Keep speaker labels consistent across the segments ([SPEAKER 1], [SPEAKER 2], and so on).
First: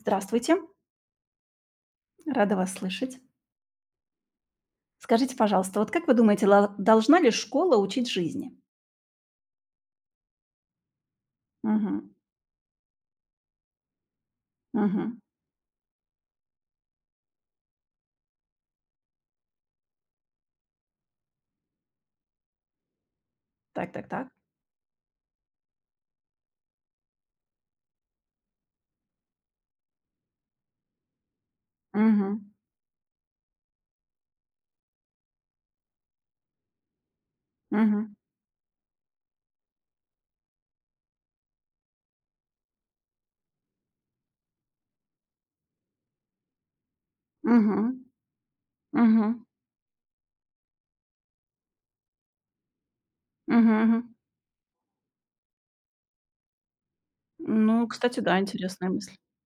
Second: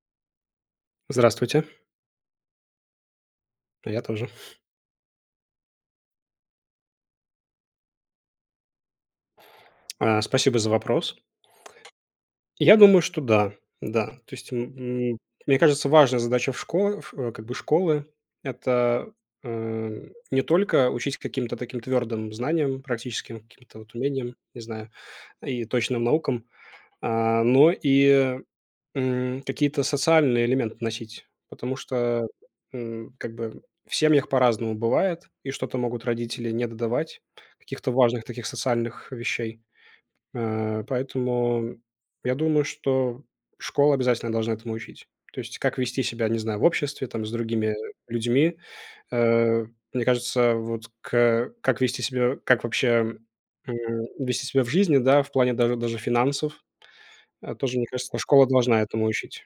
[SPEAKER 1] Здравствуйте,
[SPEAKER 2] Здравствуйте,
[SPEAKER 1] рада вас слышать.
[SPEAKER 2] я тоже.
[SPEAKER 1] Скажите, пожалуйста, вот как вы думаете, должна ли школа учить жизни?
[SPEAKER 2] Спасибо за вопрос.
[SPEAKER 1] Мгм.
[SPEAKER 2] Я думаю, что да, да. То есть, м,
[SPEAKER 1] Мгм.
[SPEAKER 2] мне кажется, важная задача в школе, как бы это, не только учить каким-то таким твердым знаниям, практическим каким-то
[SPEAKER 1] Так,
[SPEAKER 2] вот
[SPEAKER 1] так, так.
[SPEAKER 2] умениям, не знаю, и точным наукам, а, но и, какие-то социальные элементы носить. Потому что,
[SPEAKER 1] Мгм.
[SPEAKER 2] как бы в семьях по-разному бывает, и что-то могут родители не додавать, каких-то
[SPEAKER 1] Мгм.
[SPEAKER 2] важных таких социальных вещей. Поэтому я думаю, что школа обязательно должна этому учить. То есть как вести себя, не знаю, в обществе, там, с другими
[SPEAKER 1] Мгм.
[SPEAKER 2] людьми.
[SPEAKER 1] Мгм.
[SPEAKER 2] Э, Мне кажется, вот к как вести себя, как вообще,
[SPEAKER 1] Мгм.
[SPEAKER 2] вести себя в жизни, да, в плане даже финансов. Тоже, мне
[SPEAKER 1] Ну,
[SPEAKER 2] кажется,
[SPEAKER 1] кстати, да,
[SPEAKER 2] школа должна
[SPEAKER 1] интересная
[SPEAKER 2] этому
[SPEAKER 1] мысль.
[SPEAKER 2] учить.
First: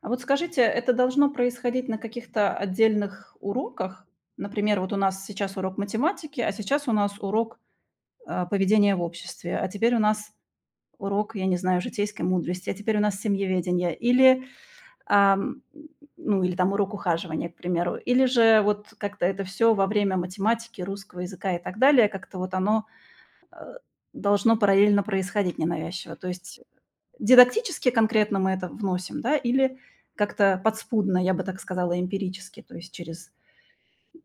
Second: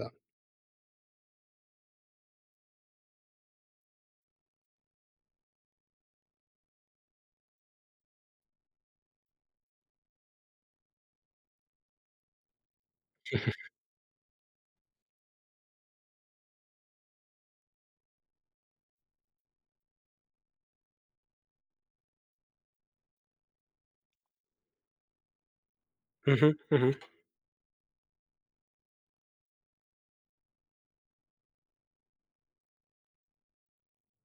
[SPEAKER 1] А вот скажите, это должно происходить на каких-то отдельных уроках? Например, вот у нас сейчас урок математики, а сейчас у нас урок поведения в обществе, а теперь у нас урок, я не знаю, житейской мудрости, а теперь у нас семьеведение. Ам, ну, или там урок ухаживания, к примеру. Или же вот как-то это все во время математики, русского языка и так далее, как-то вот оно, э, должно параллельно происходить ненавязчиво. То
[SPEAKER 2] Мгм.
[SPEAKER 1] есть
[SPEAKER 2] Мгм.
[SPEAKER 1] дидактически конкретно мы это вносим, да, или как-то подспудно, я бы так сказала, эмпирически, то есть через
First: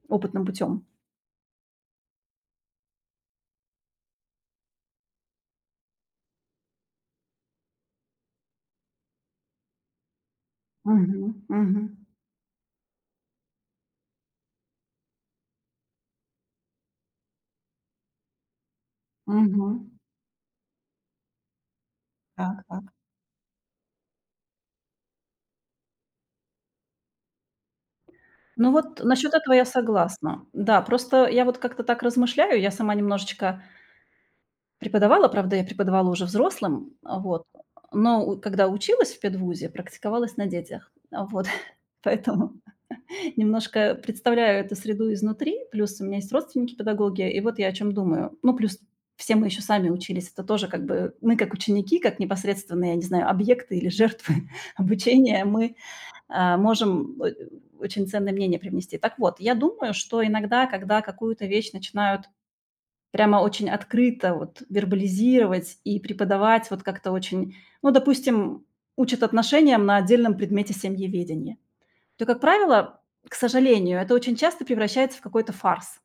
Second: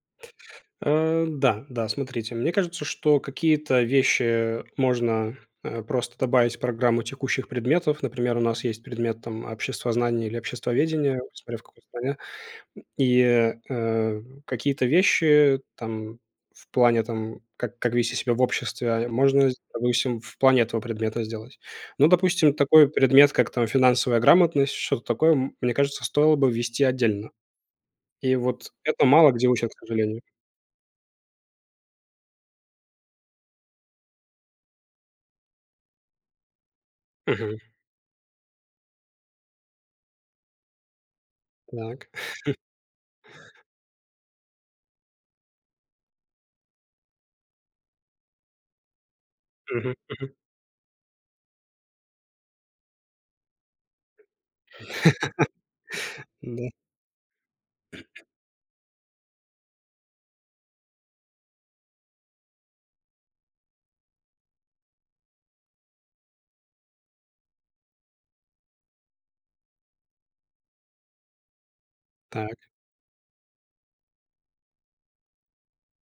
[SPEAKER 1] опытным путем.
[SPEAKER 2] Да, да, смотрите, мне кажется, что какие-то вещи можно, просто добавить в программу текущих предметов. Например, у нас есть предмет там обществознание или обществоведение,
[SPEAKER 1] Мгм,
[SPEAKER 2] смотря в какой
[SPEAKER 1] мгм,
[SPEAKER 2] стране. И, какие-то вещи там в плане там, как вести себя в обществе, а можно,
[SPEAKER 1] мгм.
[SPEAKER 2] допустим, в плане этого предмета сделать. Ну, допустим,
[SPEAKER 1] Так, так.
[SPEAKER 2] такой предмет, как там финансовая грамотность, что-то такое, мне кажется, стоило бы ввести отдельно. И
[SPEAKER 1] Ну,
[SPEAKER 2] вот
[SPEAKER 1] вот
[SPEAKER 2] это мало
[SPEAKER 1] насчет
[SPEAKER 2] где
[SPEAKER 1] этого я
[SPEAKER 2] учат, к сожалению.
[SPEAKER 1] согласна. Да, просто я вот как-то так размышляю, я сама немножечко преподавала, правда, я преподавала уже взрослым, вот,
[SPEAKER 2] Мгм.
[SPEAKER 1] но у когда училась в педвузе, практиковалась на детях. Вот,
[SPEAKER 2] Так.
[SPEAKER 1] поэтому немножко представляю эту среду изнутри. Плюс у меня есть родственники-педагоги, и вот я о чем думаю. Ну, плюс все мы еще сами
[SPEAKER 2] Мгм.
[SPEAKER 1] учились. Это тоже как бы мы как ученики, как непосредственные, я не знаю, объекты или жертвы обучения, мы,
[SPEAKER 2] Да,
[SPEAKER 1] можем о очень ценное мнение привнести. Так вот, я думаю, что иногда, когда какую-то вещь начинают прямо очень открыто вот вербализировать и преподавать вот как-то очень ну, допустим, учат отношениям на отдельном предмете семьеведения, то, как
[SPEAKER 2] так.
[SPEAKER 1] правило, к сожалению, это очень часто превращается в какой-то фарс.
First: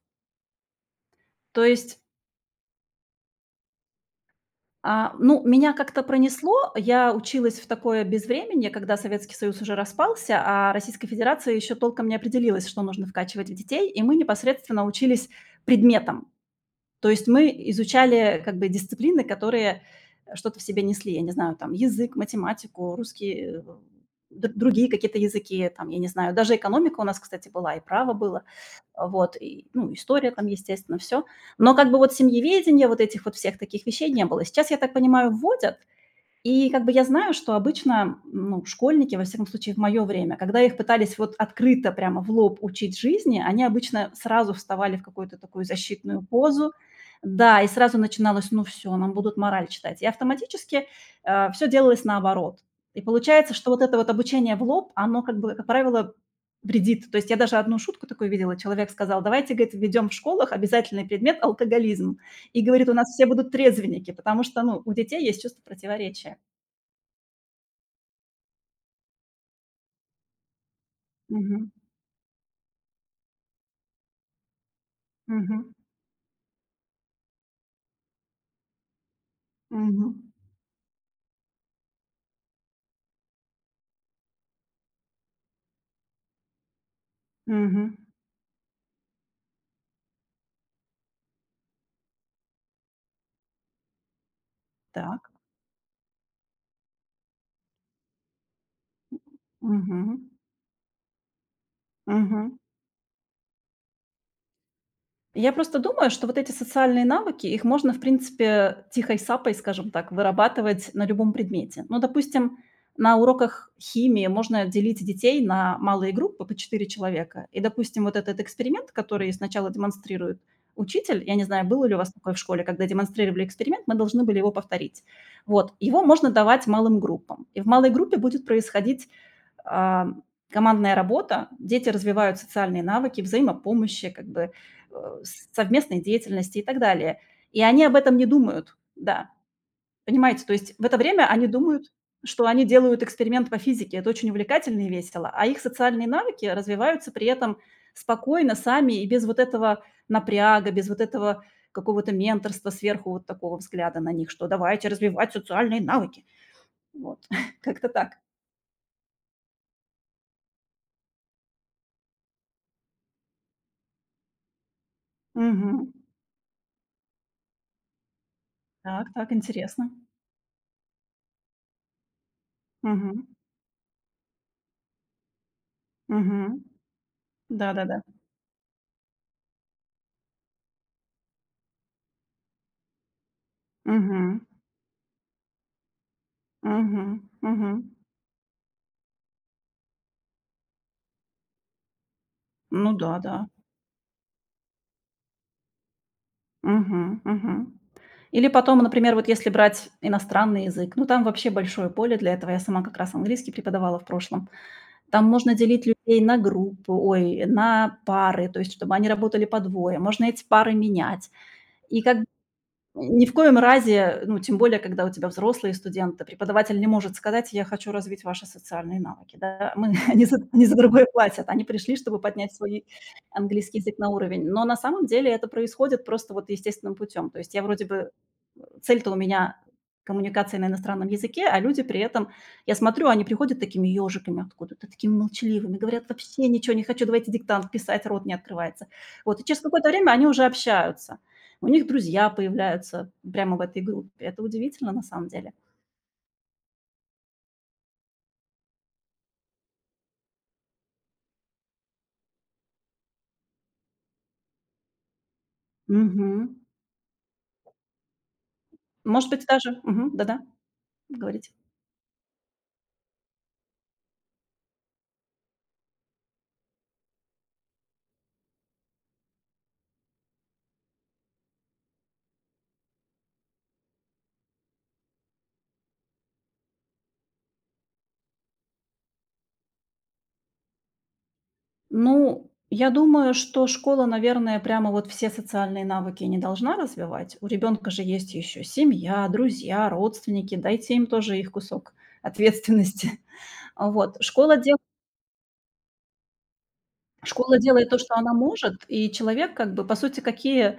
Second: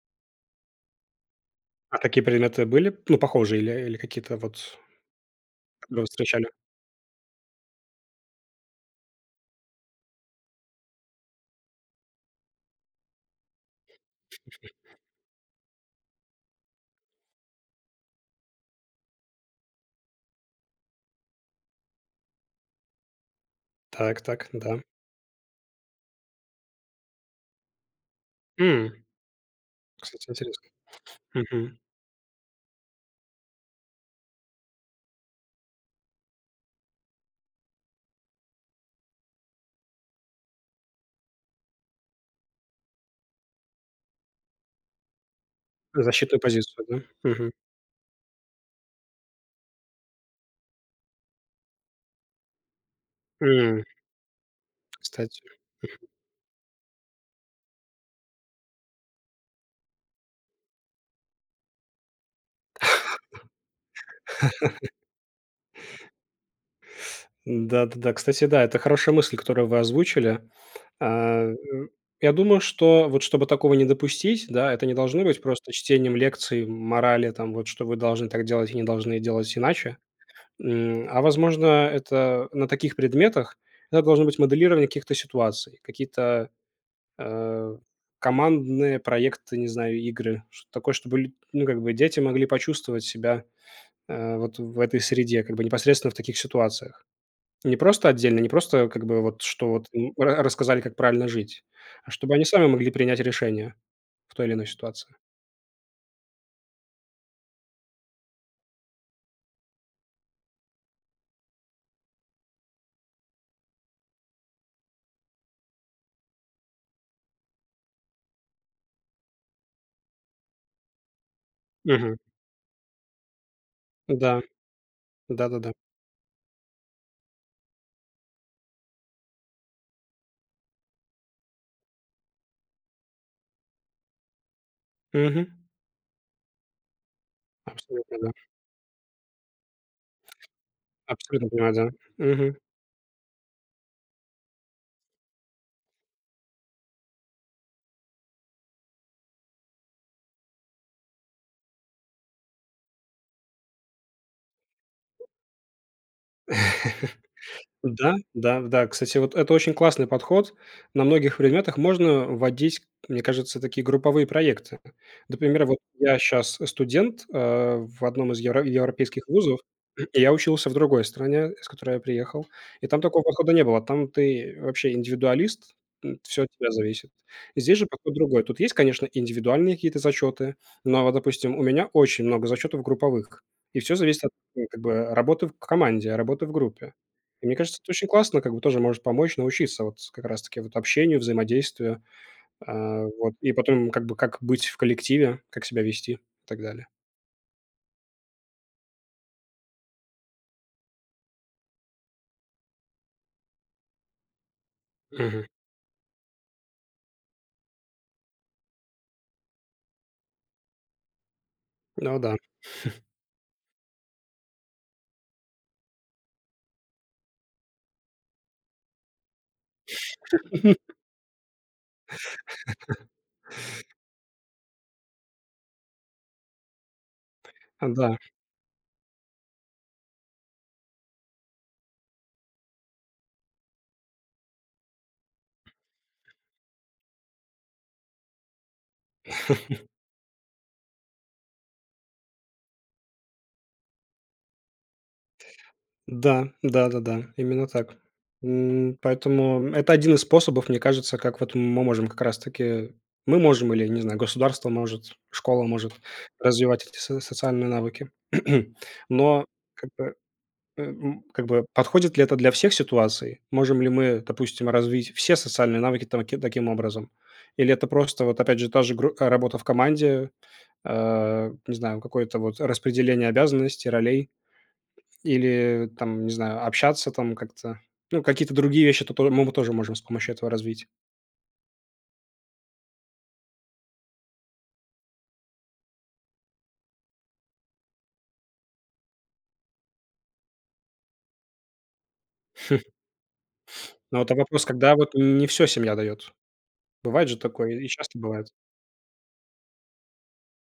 [SPEAKER 1] То
[SPEAKER 2] А
[SPEAKER 1] есть,
[SPEAKER 2] такие предметы были, ну, похожие или какие-то вот,
[SPEAKER 1] ну, меня как-то
[SPEAKER 2] которые вы встречали?
[SPEAKER 1] пронесло. Я училась в такое безвременье, когда Советский Союз уже распался, а Российская Федерация еще толком не определилась, что нужно вкачивать в детей, и мы непосредственно учились предметам. То есть мы изучали как бы дисциплины, которые что-то в себе несли. Я не знаю, там язык, математику, русский,
[SPEAKER 2] Так так, да.
[SPEAKER 1] другие какие-то языки, там, я не знаю, даже экономика у нас, кстати, была, и право было,
[SPEAKER 2] М,
[SPEAKER 1] вот, и, ну,
[SPEAKER 2] Кстати,
[SPEAKER 1] история там,
[SPEAKER 2] интересно.
[SPEAKER 1] естественно, все. Но
[SPEAKER 2] Мгм.
[SPEAKER 1] как бы вот семьеведение, вот этих вот всех таких вещей не было. Сейчас, я так понимаю, вводят, и как бы я знаю, что обычно, ну, школьники, во всяком случае в моё время, когда их пытались вот открыто прямо в лоб учить жизни, они обычно сразу вставали в какую-то такую защитную
[SPEAKER 2] Защитную
[SPEAKER 1] позу.
[SPEAKER 2] позицию, да? Мгм.
[SPEAKER 1] Да, и сразу начиналось: "Ну всё, нам будут мораль читать". И автоматически, всё делалось наоборот. И получается, что вот
[SPEAKER 2] М,
[SPEAKER 1] это вот обучение в лоб, оно как
[SPEAKER 2] Кстати.
[SPEAKER 1] бы, как правило, вредит. То есть я даже одну шутку такую видела. Человек сказал: "Давайте, говорит, введем в школах обязательный предмет алкоголизм". И говорит: "У нас все будут трезвенники", потому что, ну, у детей есть чувство противоречия.
[SPEAKER 2] Да-да-да, кстати, да, это хорошая мысль, которую вы озвучили. А,
[SPEAKER 1] Мгм.
[SPEAKER 2] м, я думаю, что вот чтобы такого не допустить, да, это не должно быть
[SPEAKER 1] Мгм.
[SPEAKER 2] просто чтением лекций, морали, там, вот что вы должны так делать и не должны делать иначе.
[SPEAKER 1] Мгм.
[SPEAKER 2] Возможно, это на таких предметах это должно быть моделирование каких-то ситуаций, какие-то, э,
[SPEAKER 1] Мгм.
[SPEAKER 2] командные проекты, не знаю, игры, что-то такое, чтобы лю ну, как бы дети могли почувствовать себя, вот в этой
[SPEAKER 1] Так.
[SPEAKER 2] среде, как бы непосредственно в таких ситуациях. Не просто отдельно, не просто как бы вот, что вот им
[SPEAKER 1] Мгм.
[SPEAKER 2] ра рассказали, как правильно жить, а чтобы они
[SPEAKER 1] Мгм.
[SPEAKER 2] сами могли принять решение в той или иной ситуации.
[SPEAKER 1] Я просто думаю, что вот эти социальные навыки, их можно, в принципе, тихой сапой, скажем так, вырабатывать на любом предмете. Ну, допустим, на уроках химии можно делить детей на малые группы по 4 человека. И, допустим, вот этот эксперимент, который сначала демонстрирует учитель, я не знаю, было ли у вас
[SPEAKER 2] Мгм.
[SPEAKER 1] такое в школе, когда демонстрировали эксперимент, мы должны были
[SPEAKER 2] Да.
[SPEAKER 1] его повторить. Вот,
[SPEAKER 2] Да-да-да.
[SPEAKER 1] его можно давать малым группам. И в малой группе будет происходить а, командная работа, дети развивают социальные навыки, взаимопомощи, как бы э,
[SPEAKER 2] Мгм.
[SPEAKER 1] совместной деятельности и так далее. И они об этом
[SPEAKER 2] Абсолютно,
[SPEAKER 1] не
[SPEAKER 2] да.
[SPEAKER 1] думают, да, понимаете? То есть в это время они
[SPEAKER 2] Абсолютно понимаю, да.
[SPEAKER 1] думают, что
[SPEAKER 2] Мгм.
[SPEAKER 1] они делают эксперимент по физике, это очень увлекательно и весело, а их социальные навыки развиваются при этом спокойно, сами и без вот этого напряга, без вот этого какого-то менторства сверху вот такого взгляда на них, что давайте развивать социальные навыки. Вот, как-то
[SPEAKER 2] Да,
[SPEAKER 1] так.
[SPEAKER 2] да, да. Кстати, вот это очень классный подход. На многих предметах можно вводить, мне кажется, такие групповые проекты. Например, вот
[SPEAKER 1] Мгм.
[SPEAKER 2] я сейчас студент в одном из
[SPEAKER 1] Так,
[SPEAKER 2] европейских
[SPEAKER 1] так,
[SPEAKER 2] вузов,
[SPEAKER 1] интересно.
[SPEAKER 2] и я учился в другой стране, с которой я приехал, и там такого
[SPEAKER 1] Мгм.
[SPEAKER 2] подхода не было. Там ты вообще индивидуалист, все от
[SPEAKER 1] Мгм.
[SPEAKER 2] тебя зависит. Здесь же
[SPEAKER 1] Да-да-да.
[SPEAKER 2] подход другой. Тут есть, конечно, индивидуальные какие-то зачеты, но, вот, допустим, у меня очень много зачетов групповых, и все зависит от
[SPEAKER 1] Мгм.
[SPEAKER 2] как бы, работы в команде, работы в группе.
[SPEAKER 1] Мгм.
[SPEAKER 2] И мне
[SPEAKER 1] Мгм.
[SPEAKER 2] кажется, это очень классно, как бы тоже может помочь научиться вот как раз-таки вот общению, взаимодействию,
[SPEAKER 1] Ну
[SPEAKER 2] а,
[SPEAKER 1] да,
[SPEAKER 2] вот.
[SPEAKER 1] да.
[SPEAKER 2] И потом как бы как быть в коллективе, как себя вести и так далее.
[SPEAKER 1] Мгм. Мгм. Или потом, например, вот если брать иностранный язык, ну, там вообще большое поле для этого. Я сама как раз английский преподавала в прошлом. Там
[SPEAKER 2] Мгм.
[SPEAKER 1] можно делить людей на группы, ой, на пары, то есть чтобы они работали по двое. Можно эти пары менять. И как
[SPEAKER 2] Ну да.
[SPEAKER 1] Ни в коем разе, ну, тем более, когда у тебя взрослые студенты, преподаватель не может сказать: "Я хочу развить ваши социальные навыки". Да, мы они за другое платят. Они пришли, чтобы поднять свой английский язык на уровень. Но на самом деле это происходит просто вот естественным путем. То есть я вроде бы
[SPEAKER 2] Да.
[SPEAKER 1] цель-то у меня коммуникация на иностранном языке, а люди при этом, я смотрю, они приходят такими ежиками откуда-то, такими молчаливыми, говорят, вообще ничего не хочу, давайте диктант писать, рот не открывается. Вот, и через какое-то время они уже общаются. У них друзья появляются прямо в этой группе. Это удивительно на самом деле.
[SPEAKER 2] Да, да-да-да, именно так. Поэтому это один из способов, мне кажется, как вот мы можем как раз-таки мы можем или, не знаю, государство может, школа может
[SPEAKER 1] Мгм.
[SPEAKER 2] развивать эти со социальные навыки.
[SPEAKER 1] Может
[SPEAKER 2] Но
[SPEAKER 1] быть, даже.
[SPEAKER 2] как бы
[SPEAKER 1] Мгм. Да-да, говорите.
[SPEAKER 2] Подходит ли это для всех ситуаций? Можем ли мы, допустим, развить все социальные навыки таким образом? Или это просто, вот опять же, та же работа в команде, не знаю, какое-то вот распределение обязанностей, ролей, или там, не знаю, общаться там как-то. Ну, какие-то другие вещи мы вот тоже можем с помощью этого развить.
[SPEAKER 1] Ну, я думаю, что школа, наверное, прямо вот все социальные навыки не должна развивать. У ребенка же есть еще семья, друзья, родственники. Дайте им тоже их кусок ответственности. Вот.
[SPEAKER 2] Но вот
[SPEAKER 1] Школа
[SPEAKER 2] вопрос, когда вот не все семья дает. Бывает же
[SPEAKER 1] Школа
[SPEAKER 2] такое, и
[SPEAKER 1] делает то, что
[SPEAKER 2] часто
[SPEAKER 1] она
[SPEAKER 2] бывает.
[SPEAKER 1] может, и человек как бы, по сути, какие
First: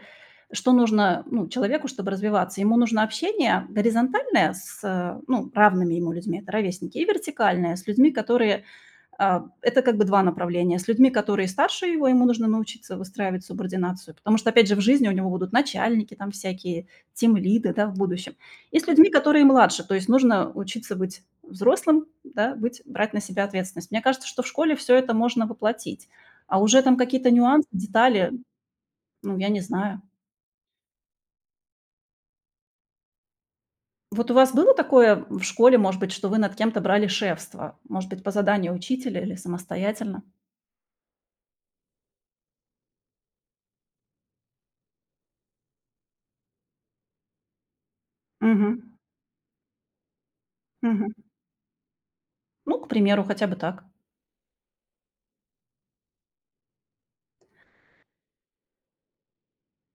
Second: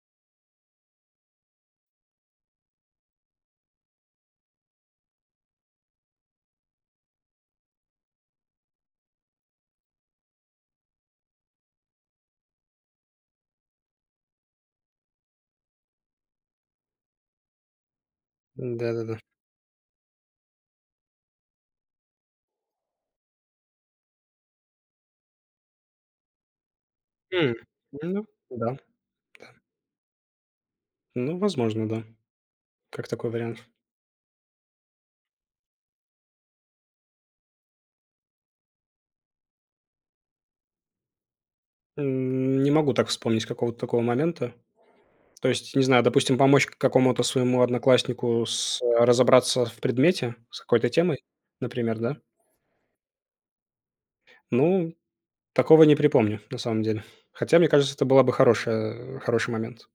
[SPEAKER 1] что нужно, ну, человеку, чтобы развиваться? Ему нужно общение горизонтальное с, ну, равными ему людьми, это ровесники, и вертикальное с людьми, это как бы 2 направления. С людьми, которые старше его, ему нужно научиться выстраивать субординацию, потому что, опять же, в жизни у него будут начальники там всякие, тимлиды, да, в будущем. И с людьми,
[SPEAKER 2] Да-да-да.
[SPEAKER 1] которые младше, то есть нужно учиться быть взрослым, да, быть брать на себя ответственность. Мне кажется, что в школе все это можно воплотить. А уже там какие-то
[SPEAKER 2] М,
[SPEAKER 1] нюансы,
[SPEAKER 2] Ну,
[SPEAKER 1] детали,
[SPEAKER 2] да.
[SPEAKER 1] ну,
[SPEAKER 2] Да.
[SPEAKER 1] я не знаю.
[SPEAKER 2] Ну, возможно, да. Как такой вариант.
[SPEAKER 1] Вот у вас было такое в школе, может быть, что вы над кем-то брали шефство? Может быть, по заданию учителя или самостоятельно?
[SPEAKER 2] Не могу так вспомнить какого-то такого момента. То есть, не знаю, допустим, помочь к какому-то своему однокласснику с
[SPEAKER 1] Мгм.
[SPEAKER 2] разобраться в предмете, с какой-то
[SPEAKER 1] Мгм.
[SPEAKER 2] темой, например, да?
[SPEAKER 1] Ну, к примеру, хотя бы так.
[SPEAKER 2] Ну, такого не припомню, на самом деле. Хотя, мне кажется, это была бы хорошая хороший момент.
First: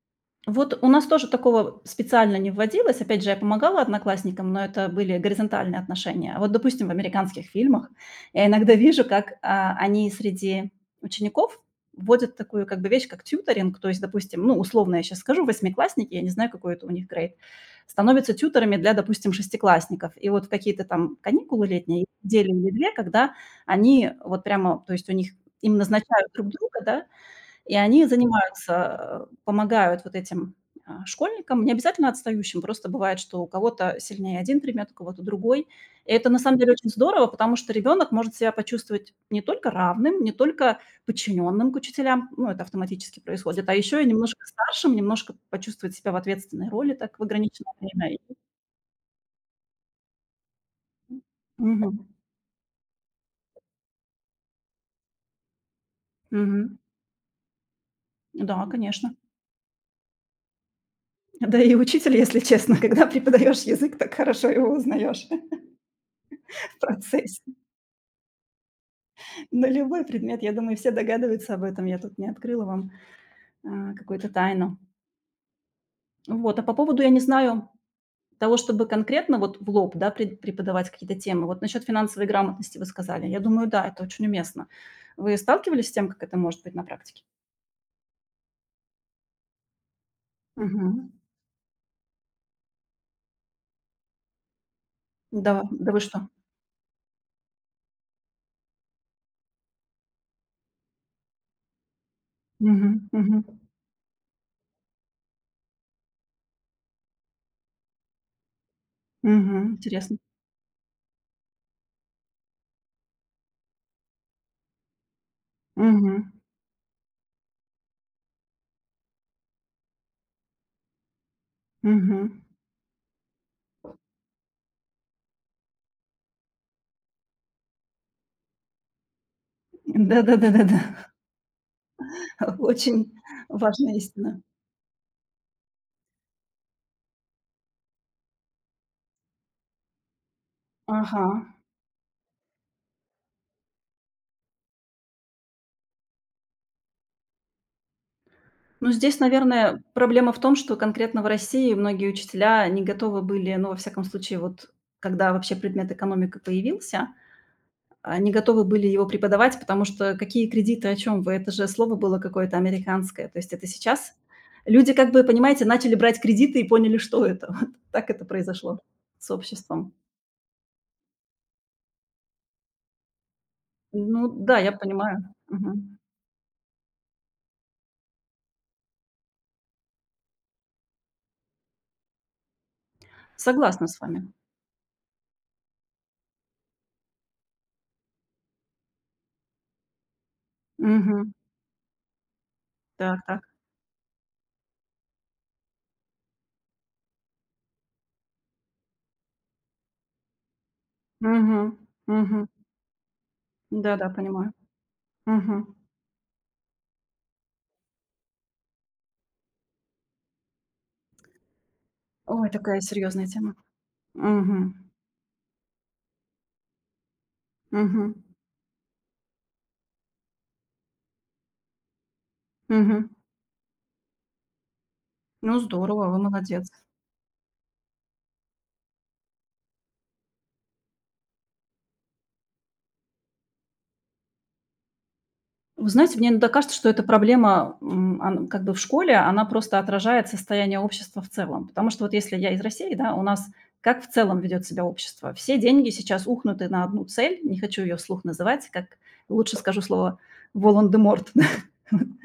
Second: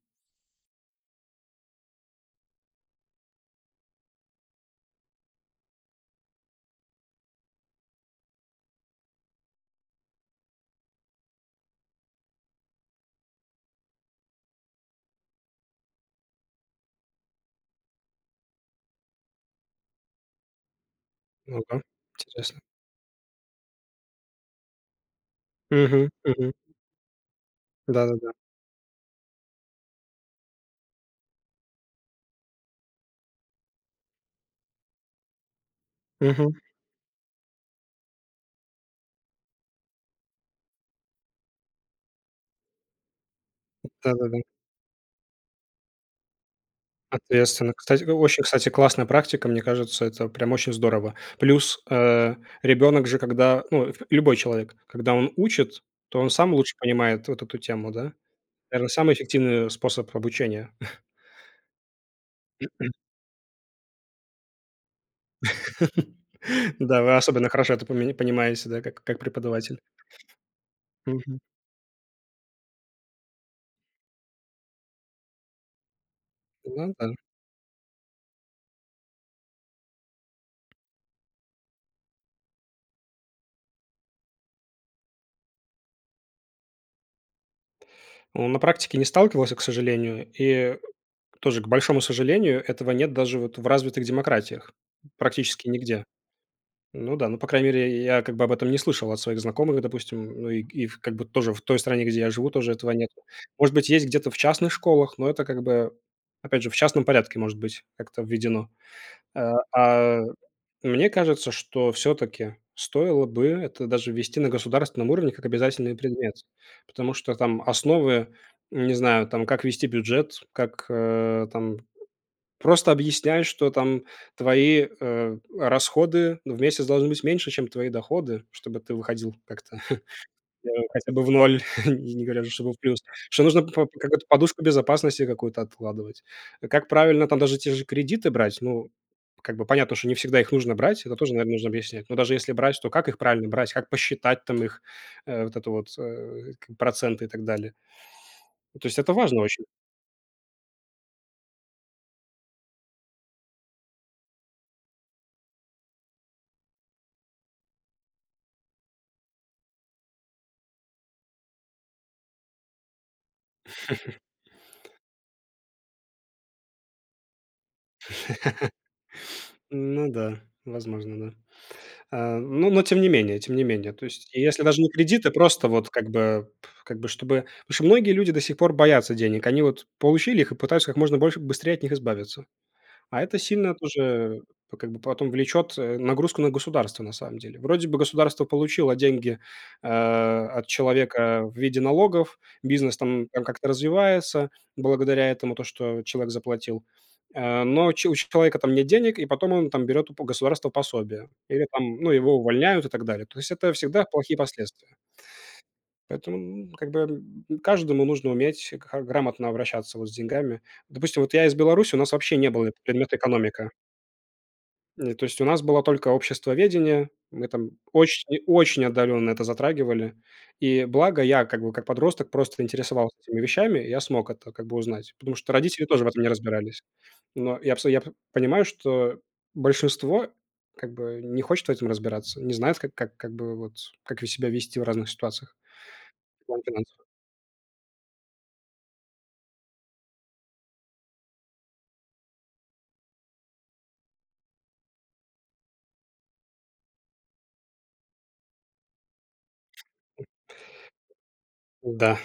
[SPEAKER 1] Вот у нас тоже такого специально не вводилось. Опять же, я помогала одноклассникам, но это были горизонтальные отношения. А вот, допустим, в американских фильмах я иногда вижу, как они среди учеников вводят такую как бы вещь, как тьюторинг. То есть, допустим, ну, условно я сейчас скажу, восьмиклассники, я не знаю, какой это у них грейд, становятся тьюторами для, допустим, шестиклассников. И вот в какие-то там
[SPEAKER 2] Ну
[SPEAKER 1] каникулы
[SPEAKER 2] да,
[SPEAKER 1] летние, недели
[SPEAKER 2] интересно.
[SPEAKER 1] или две, когда они вот прямо, то есть у них им
[SPEAKER 2] Мгм,
[SPEAKER 1] назначают друг
[SPEAKER 2] мгм.
[SPEAKER 1] друга, да, и они
[SPEAKER 2] Да-да-да.
[SPEAKER 1] занимаются, помогают вот этим, школьникам, не обязательно отстающим, просто бывает, что у кого-то сильнее один предмет, у кого-то другой. И это на
[SPEAKER 2] Мгм.
[SPEAKER 1] самом деле очень здорово, потому что ребенок может себя почувствовать не только равным, не только подчиненным к учителям, ну, это автоматически происходит, а еще и
[SPEAKER 2] Да-да-да.
[SPEAKER 1] немножко старшим, немножко почувствовать себя в ответственной роли так в
[SPEAKER 2] Ответственно.
[SPEAKER 1] ограниченное
[SPEAKER 2] Кстати, о
[SPEAKER 1] время.
[SPEAKER 2] очень, кстати, классная практика, мне кажется, это прям очень здорово. Плюс,
[SPEAKER 1] Мгм.
[SPEAKER 2] ребенок же, когда, ну, любой человек, когда он учит, то он сам лучше
[SPEAKER 1] Мгм.
[SPEAKER 2] понимает вот эту тему, да?
[SPEAKER 1] Да,
[SPEAKER 2] Наверное, самый
[SPEAKER 1] конечно.
[SPEAKER 2] эффективный способ обучения.
[SPEAKER 1] Да и учитель, если честно, когда преподаешь язык, так хорошо его узнаешь в
[SPEAKER 2] Да, вы
[SPEAKER 1] процессе.
[SPEAKER 2] особенно хорошо это поме понимаете, да, как
[SPEAKER 1] На
[SPEAKER 2] преподаватель.
[SPEAKER 1] любой предмет, я думаю, все
[SPEAKER 2] Мгм.
[SPEAKER 1] догадываются об этом. Я тут не открыла вам, какую-то тайну. Вот, а по
[SPEAKER 2] Ну
[SPEAKER 1] поводу, я
[SPEAKER 2] да.
[SPEAKER 1] не знаю, того, чтобы конкретно вот в лоб, да, пред преподавать какие-то темы. Вот насчет финансовой грамотности вы сказали. Я думаю, да, это очень уместно. Вы сталкивались с тем, как это может быть на практике?
[SPEAKER 2] Ну, на практике не сталкивался, к сожалению. И
[SPEAKER 1] Мгм.
[SPEAKER 2] тоже, к большому сожалению, этого нет даже вот в развитых демократиях,
[SPEAKER 1] Да,
[SPEAKER 2] практически
[SPEAKER 1] да вы
[SPEAKER 2] нигде.
[SPEAKER 1] что?
[SPEAKER 2] Ну да, ну, по крайней мере, я как бы об этом не слышал от своих знакомых, допустим, ну и в как бы тоже в той стране, где я живу, тоже этого
[SPEAKER 1] Мгм,
[SPEAKER 2] нет.
[SPEAKER 1] мгм,
[SPEAKER 2] Может быть, есть где-то в частных школах, но это как бы, опять же, в частном порядке, может быть, как-то введено. Э,
[SPEAKER 1] мгм. Интересно.
[SPEAKER 2] а Мне кажется, что все-таки стоило бы это даже ввести на государственном уровне как обязательный
[SPEAKER 1] Мгм,
[SPEAKER 2] предмет, потому что там основы, не знаю, там как вести бюджет, как, там
[SPEAKER 1] мгм.
[SPEAKER 2] просто объясняй, что там твои, расходы в месяц должны быть меньше, чем твои доходы, чтобы ты выходил как-то,
[SPEAKER 1] Да-да-да-да-да.
[SPEAKER 2] хотя бы в ноль, не говоря уже, чтобы в плюс.
[SPEAKER 1] Очень
[SPEAKER 2] Что нужно
[SPEAKER 1] важная
[SPEAKER 2] какую-то
[SPEAKER 1] истина.
[SPEAKER 2] подушку безопасности какую-то откладывать. Как правильно там даже те же кредиты брать? Ну, как бы понятно, что не всегда их нужно брать, это
[SPEAKER 1] Ага.
[SPEAKER 2] тоже, наверно, нужно объяснять. Но даже если брать, то как их правильно брать, как посчитать там их, э, вот это вот, э, к проценты и так далее. То
[SPEAKER 1] Ну,
[SPEAKER 2] есть это
[SPEAKER 1] здесь,
[SPEAKER 2] важно очень.
[SPEAKER 1] наверное, проблема в том, что конкретно в России многие учителя не готовы были, ну, во всяком случае, вот когда вообще предмет экономика появился, не готовы были его преподавать, потому что какие кредиты, о чем вы? Это же слово было какое-то американское. То есть это сейчас люди, как бы, понимаете, начали брать кредиты и поняли, что это. Вот так это произошло с обществом.
[SPEAKER 2] Ну да, возможно, да. Ну, но тем не менее, тем не менее. То
[SPEAKER 1] Ну
[SPEAKER 2] есть,
[SPEAKER 1] да,
[SPEAKER 2] если
[SPEAKER 1] я
[SPEAKER 2] даже не
[SPEAKER 1] понимаю.
[SPEAKER 2] кредиты, просто вот
[SPEAKER 1] Мгм.
[SPEAKER 2] как бы п как бы чтобы потому что многие люди до сих пор боятся денег. Они вот получили их и пытаются как можно больше быстрее от них избавиться. А это сильно
[SPEAKER 1] Согласна с вами.
[SPEAKER 2] тоже п как бы потом влечет, нагрузку на государство, на самом деле. Вроде бы государство получило деньги, от
[SPEAKER 1] Мгм.
[SPEAKER 2] человека в виде налогов, бизнес
[SPEAKER 1] Так,
[SPEAKER 2] там
[SPEAKER 1] так.
[SPEAKER 2] там как-то развивается благодаря этому, то, что человек заплатил. Но че у человека там нет денег, и потом он там берет у государства пособие
[SPEAKER 1] Мгм.
[SPEAKER 2] или там, ну, его
[SPEAKER 1] Мгм.
[SPEAKER 2] увольняют и так далее. То есть это всегда
[SPEAKER 1] Да-да,
[SPEAKER 2] плохие
[SPEAKER 1] понимаю.
[SPEAKER 2] последствия.
[SPEAKER 1] Мгм.
[SPEAKER 2] Поэтому, как бы, каждому нужно уметь г грамотно обращаться вот с деньгами. Допустим, вот я из Беларуси, у нас вообще
[SPEAKER 1] Ой,
[SPEAKER 2] не было
[SPEAKER 1] такая
[SPEAKER 2] предмета
[SPEAKER 1] серьезная тема.
[SPEAKER 2] экономика.
[SPEAKER 1] Мгм.
[SPEAKER 2] То есть у нас было только обществоведение, мы там
[SPEAKER 1] Мгм.
[SPEAKER 2] очень очень отдаленно это затрагивали. И благо я, как бы, как подросток просто
[SPEAKER 1] Мгм.
[SPEAKER 2] интересовался этими вещами, и я смог это как бы узнать, потому что
[SPEAKER 1] Ну,
[SPEAKER 2] родители тоже
[SPEAKER 1] здорово,
[SPEAKER 2] в
[SPEAKER 1] вы
[SPEAKER 2] этом не
[SPEAKER 1] молодец.
[SPEAKER 2] разбирались. Но я абсо я п понимаю, что большинство как бы не хочет в этом разбираться, не знает, как бы вот, как себя вести в разных ситуациях
[SPEAKER 1] Вы знаете, мне
[SPEAKER 2] в
[SPEAKER 1] иногда
[SPEAKER 2] плане
[SPEAKER 1] кажется, что
[SPEAKER 2] финансов.
[SPEAKER 1] эта проблема, она как бы в школе, она просто отражает состояние общества в целом. Потому что вот если я из России, да, у нас как в целом ведет себя общество? Все деньги сейчас ухнуты на одну цель, не хочу ее вслух называть, как лучше скажу слово Волан-де-Морт.
[SPEAKER 2] Да,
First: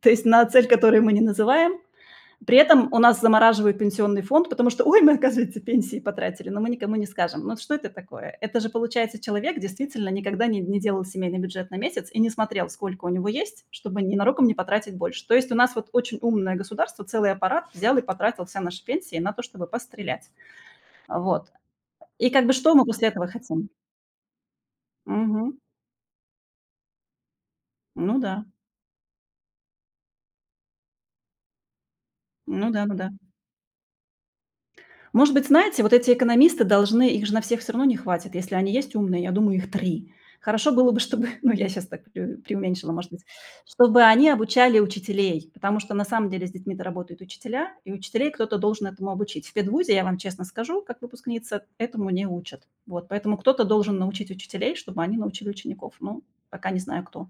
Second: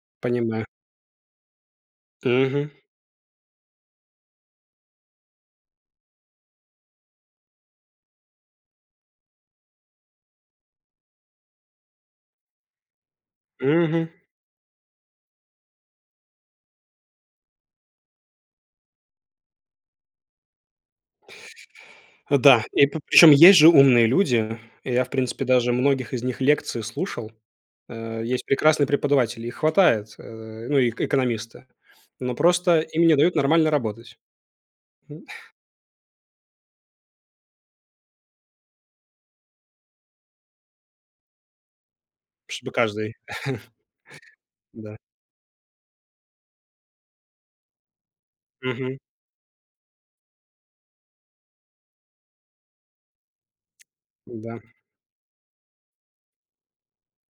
[SPEAKER 1] То есть на
[SPEAKER 2] понимаю.
[SPEAKER 1] цель, которую мы не называем. При
[SPEAKER 2] Мгм.
[SPEAKER 1] этом у нас замораживают пенсионный фонд, потому что, ой, мы, оказывается, пенсии потратили, но мы никому не скажем. Ну что это такое? Это же, получается, человек действительно никогда не делал семейный бюджет на месяц и не смотрел, сколько у него есть, чтобы
[SPEAKER 2] Мгм.
[SPEAKER 1] ненароком не потратить больше. То есть у нас вот очень умное государство, целый аппарат взял и потратил все наши пенсии на то, чтобы пострелять. Вот. И как бы
[SPEAKER 2] Да,
[SPEAKER 1] что мы
[SPEAKER 2] и
[SPEAKER 1] после этого
[SPEAKER 2] причем есть же
[SPEAKER 1] хотим?
[SPEAKER 2] умные люди. И я, в принципе,
[SPEAKER 1] Мгм.
[SPEAKER 2] даже многих из них лекции слушал.
[SPEAKER 1] Ну да,
[SPEAKER 2] Есть прекрасные преподаватели, их хватает, ну, и экономисты. Но
[SPEAKER 1] ну
[SPEAKER 2] просто
[SPEAKER 1] да, ну
[SPEAKER 2] им
[SPEAKER 1] да.
[SPEAKER 2] не дают нормально работать, м,
[SPEAKER 1] Может быть, знаете, вот эти экономисты должны, их же на всех все равно не хватит, если они есть умные, я думаю, их 3. Хорошо было бы, чтобы, ну, я сейчас так пре
[SPEAKER 2] чтобы
[SPEAKER 1] преуменьшила, может
[SPEAKER 2] каждый
[SPEAKER 1] быть, чтобы они обучали
[SPEAKER 2] Да.
[SPEAKER 1] учителей, потому что на самом деле с детьми-то работают учителя, и учителей кто-то должен
[SPEAKER 2] Мгм.
[SPEAKER 1] этому обучить. В педвузе, я вам честно скажу, как выпускница, этому не учат. Вот, поэтому кто-то должен научить
[SPEAKER 2] Да.
[SPEAKER 1] учителей, чтобы они научили учеников. Ну, пока не знаю кто.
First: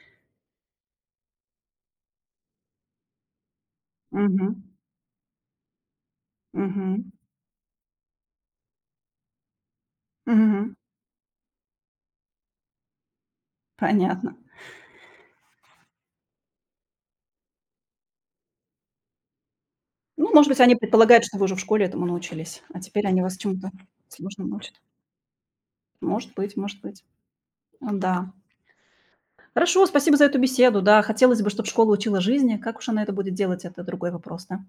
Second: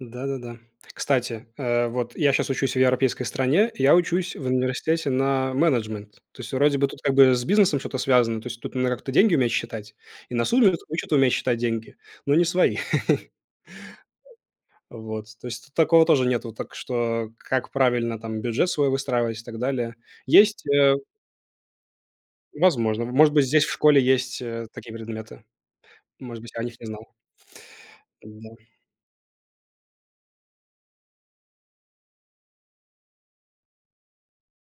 [SPEAKER 2] Да-да-да. Кстати, вот я сейчас учусь в европейской стране, я учусь в
[SPEAKER 1] Мгм.
[SPEAKER 2] университете на менеджмент. То есть вроде бы тут
[SPEAKER 1] Мгм.
[SPEAKER 2] как бы с бизнесом что-то связано, то есть тут надо как-то деньги уметь считать, и на суд
[SPEAKER 1] Мгм.
[SPEAKER 2] учат уметь считать деньги, но не свои.
[SPEAKER 1] Понятно.
[SPEAKER 2] Вот, то есть тут такого тоже нету, так что как правильно там бюджет свой выстраивать и так далее.
[SPEAKER 1] Ну, может быть,
[SPEAKER 2] Есть,
[SPEAKER 1] они предполагают, что вы уже в школе этому научились, а
[SPEAKER 2] возможно,
[SPEAKER 1] теперь они
[SPEAKER 2] может
[SPEAKER 1] вас
[SPEAKER 2] быть, здесь
[SPEAKER 1] чему-то
[SPEAKER 2] в школе есть,
[SPEAKER 1] сложному учат.
[SPEAKER 2] такие предметы,
[SPEAKER 1] Может
[SPEAKER 2] может быть,
[SPEAKER 1] быть,
[SPEAKER 2] я о них
[SPEAKER 1] может
[SPEAKER 2] не
[SPEAKER 1] быть.
[SPEAKER 2] знал.
[SPEAKER 1] Да.
[SPEAKER 2] Да.
[SPEAKER 1] Хорошо, спасибо за эту беседу. Да, хотелось бы, чтобы школа учила жизни. Как уж она это будет делать, это другой вопрос, да?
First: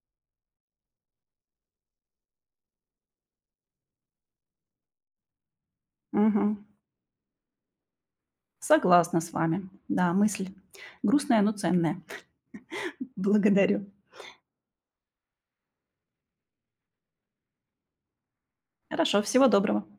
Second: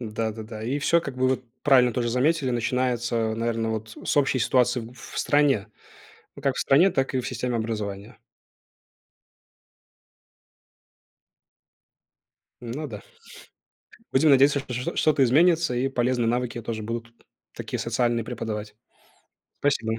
[SPEAKER 2] Да-да-да, и все как бы вот правильно тоже заметили, начинается, наверное, вот с общей ситуации в стране. Ну,
[SPEAKER 1] Мгм.
[SPEAKER 2] как в стране, так и в системе образования.
[SPEAKER 1] Согласна с вами. Да, мысль грустная, но ценная.
[SPEAKER 2] Ну да.
[SPEAKER 1] Благодарю.
[SPEAKER 2] Будем надеяться, что что-то изменится и полезные навыки тоже будут такие социальные преподавать.
[SPEAKER 1] Хорошо, всего доброго.
[SPEAKER 2] Спасибо.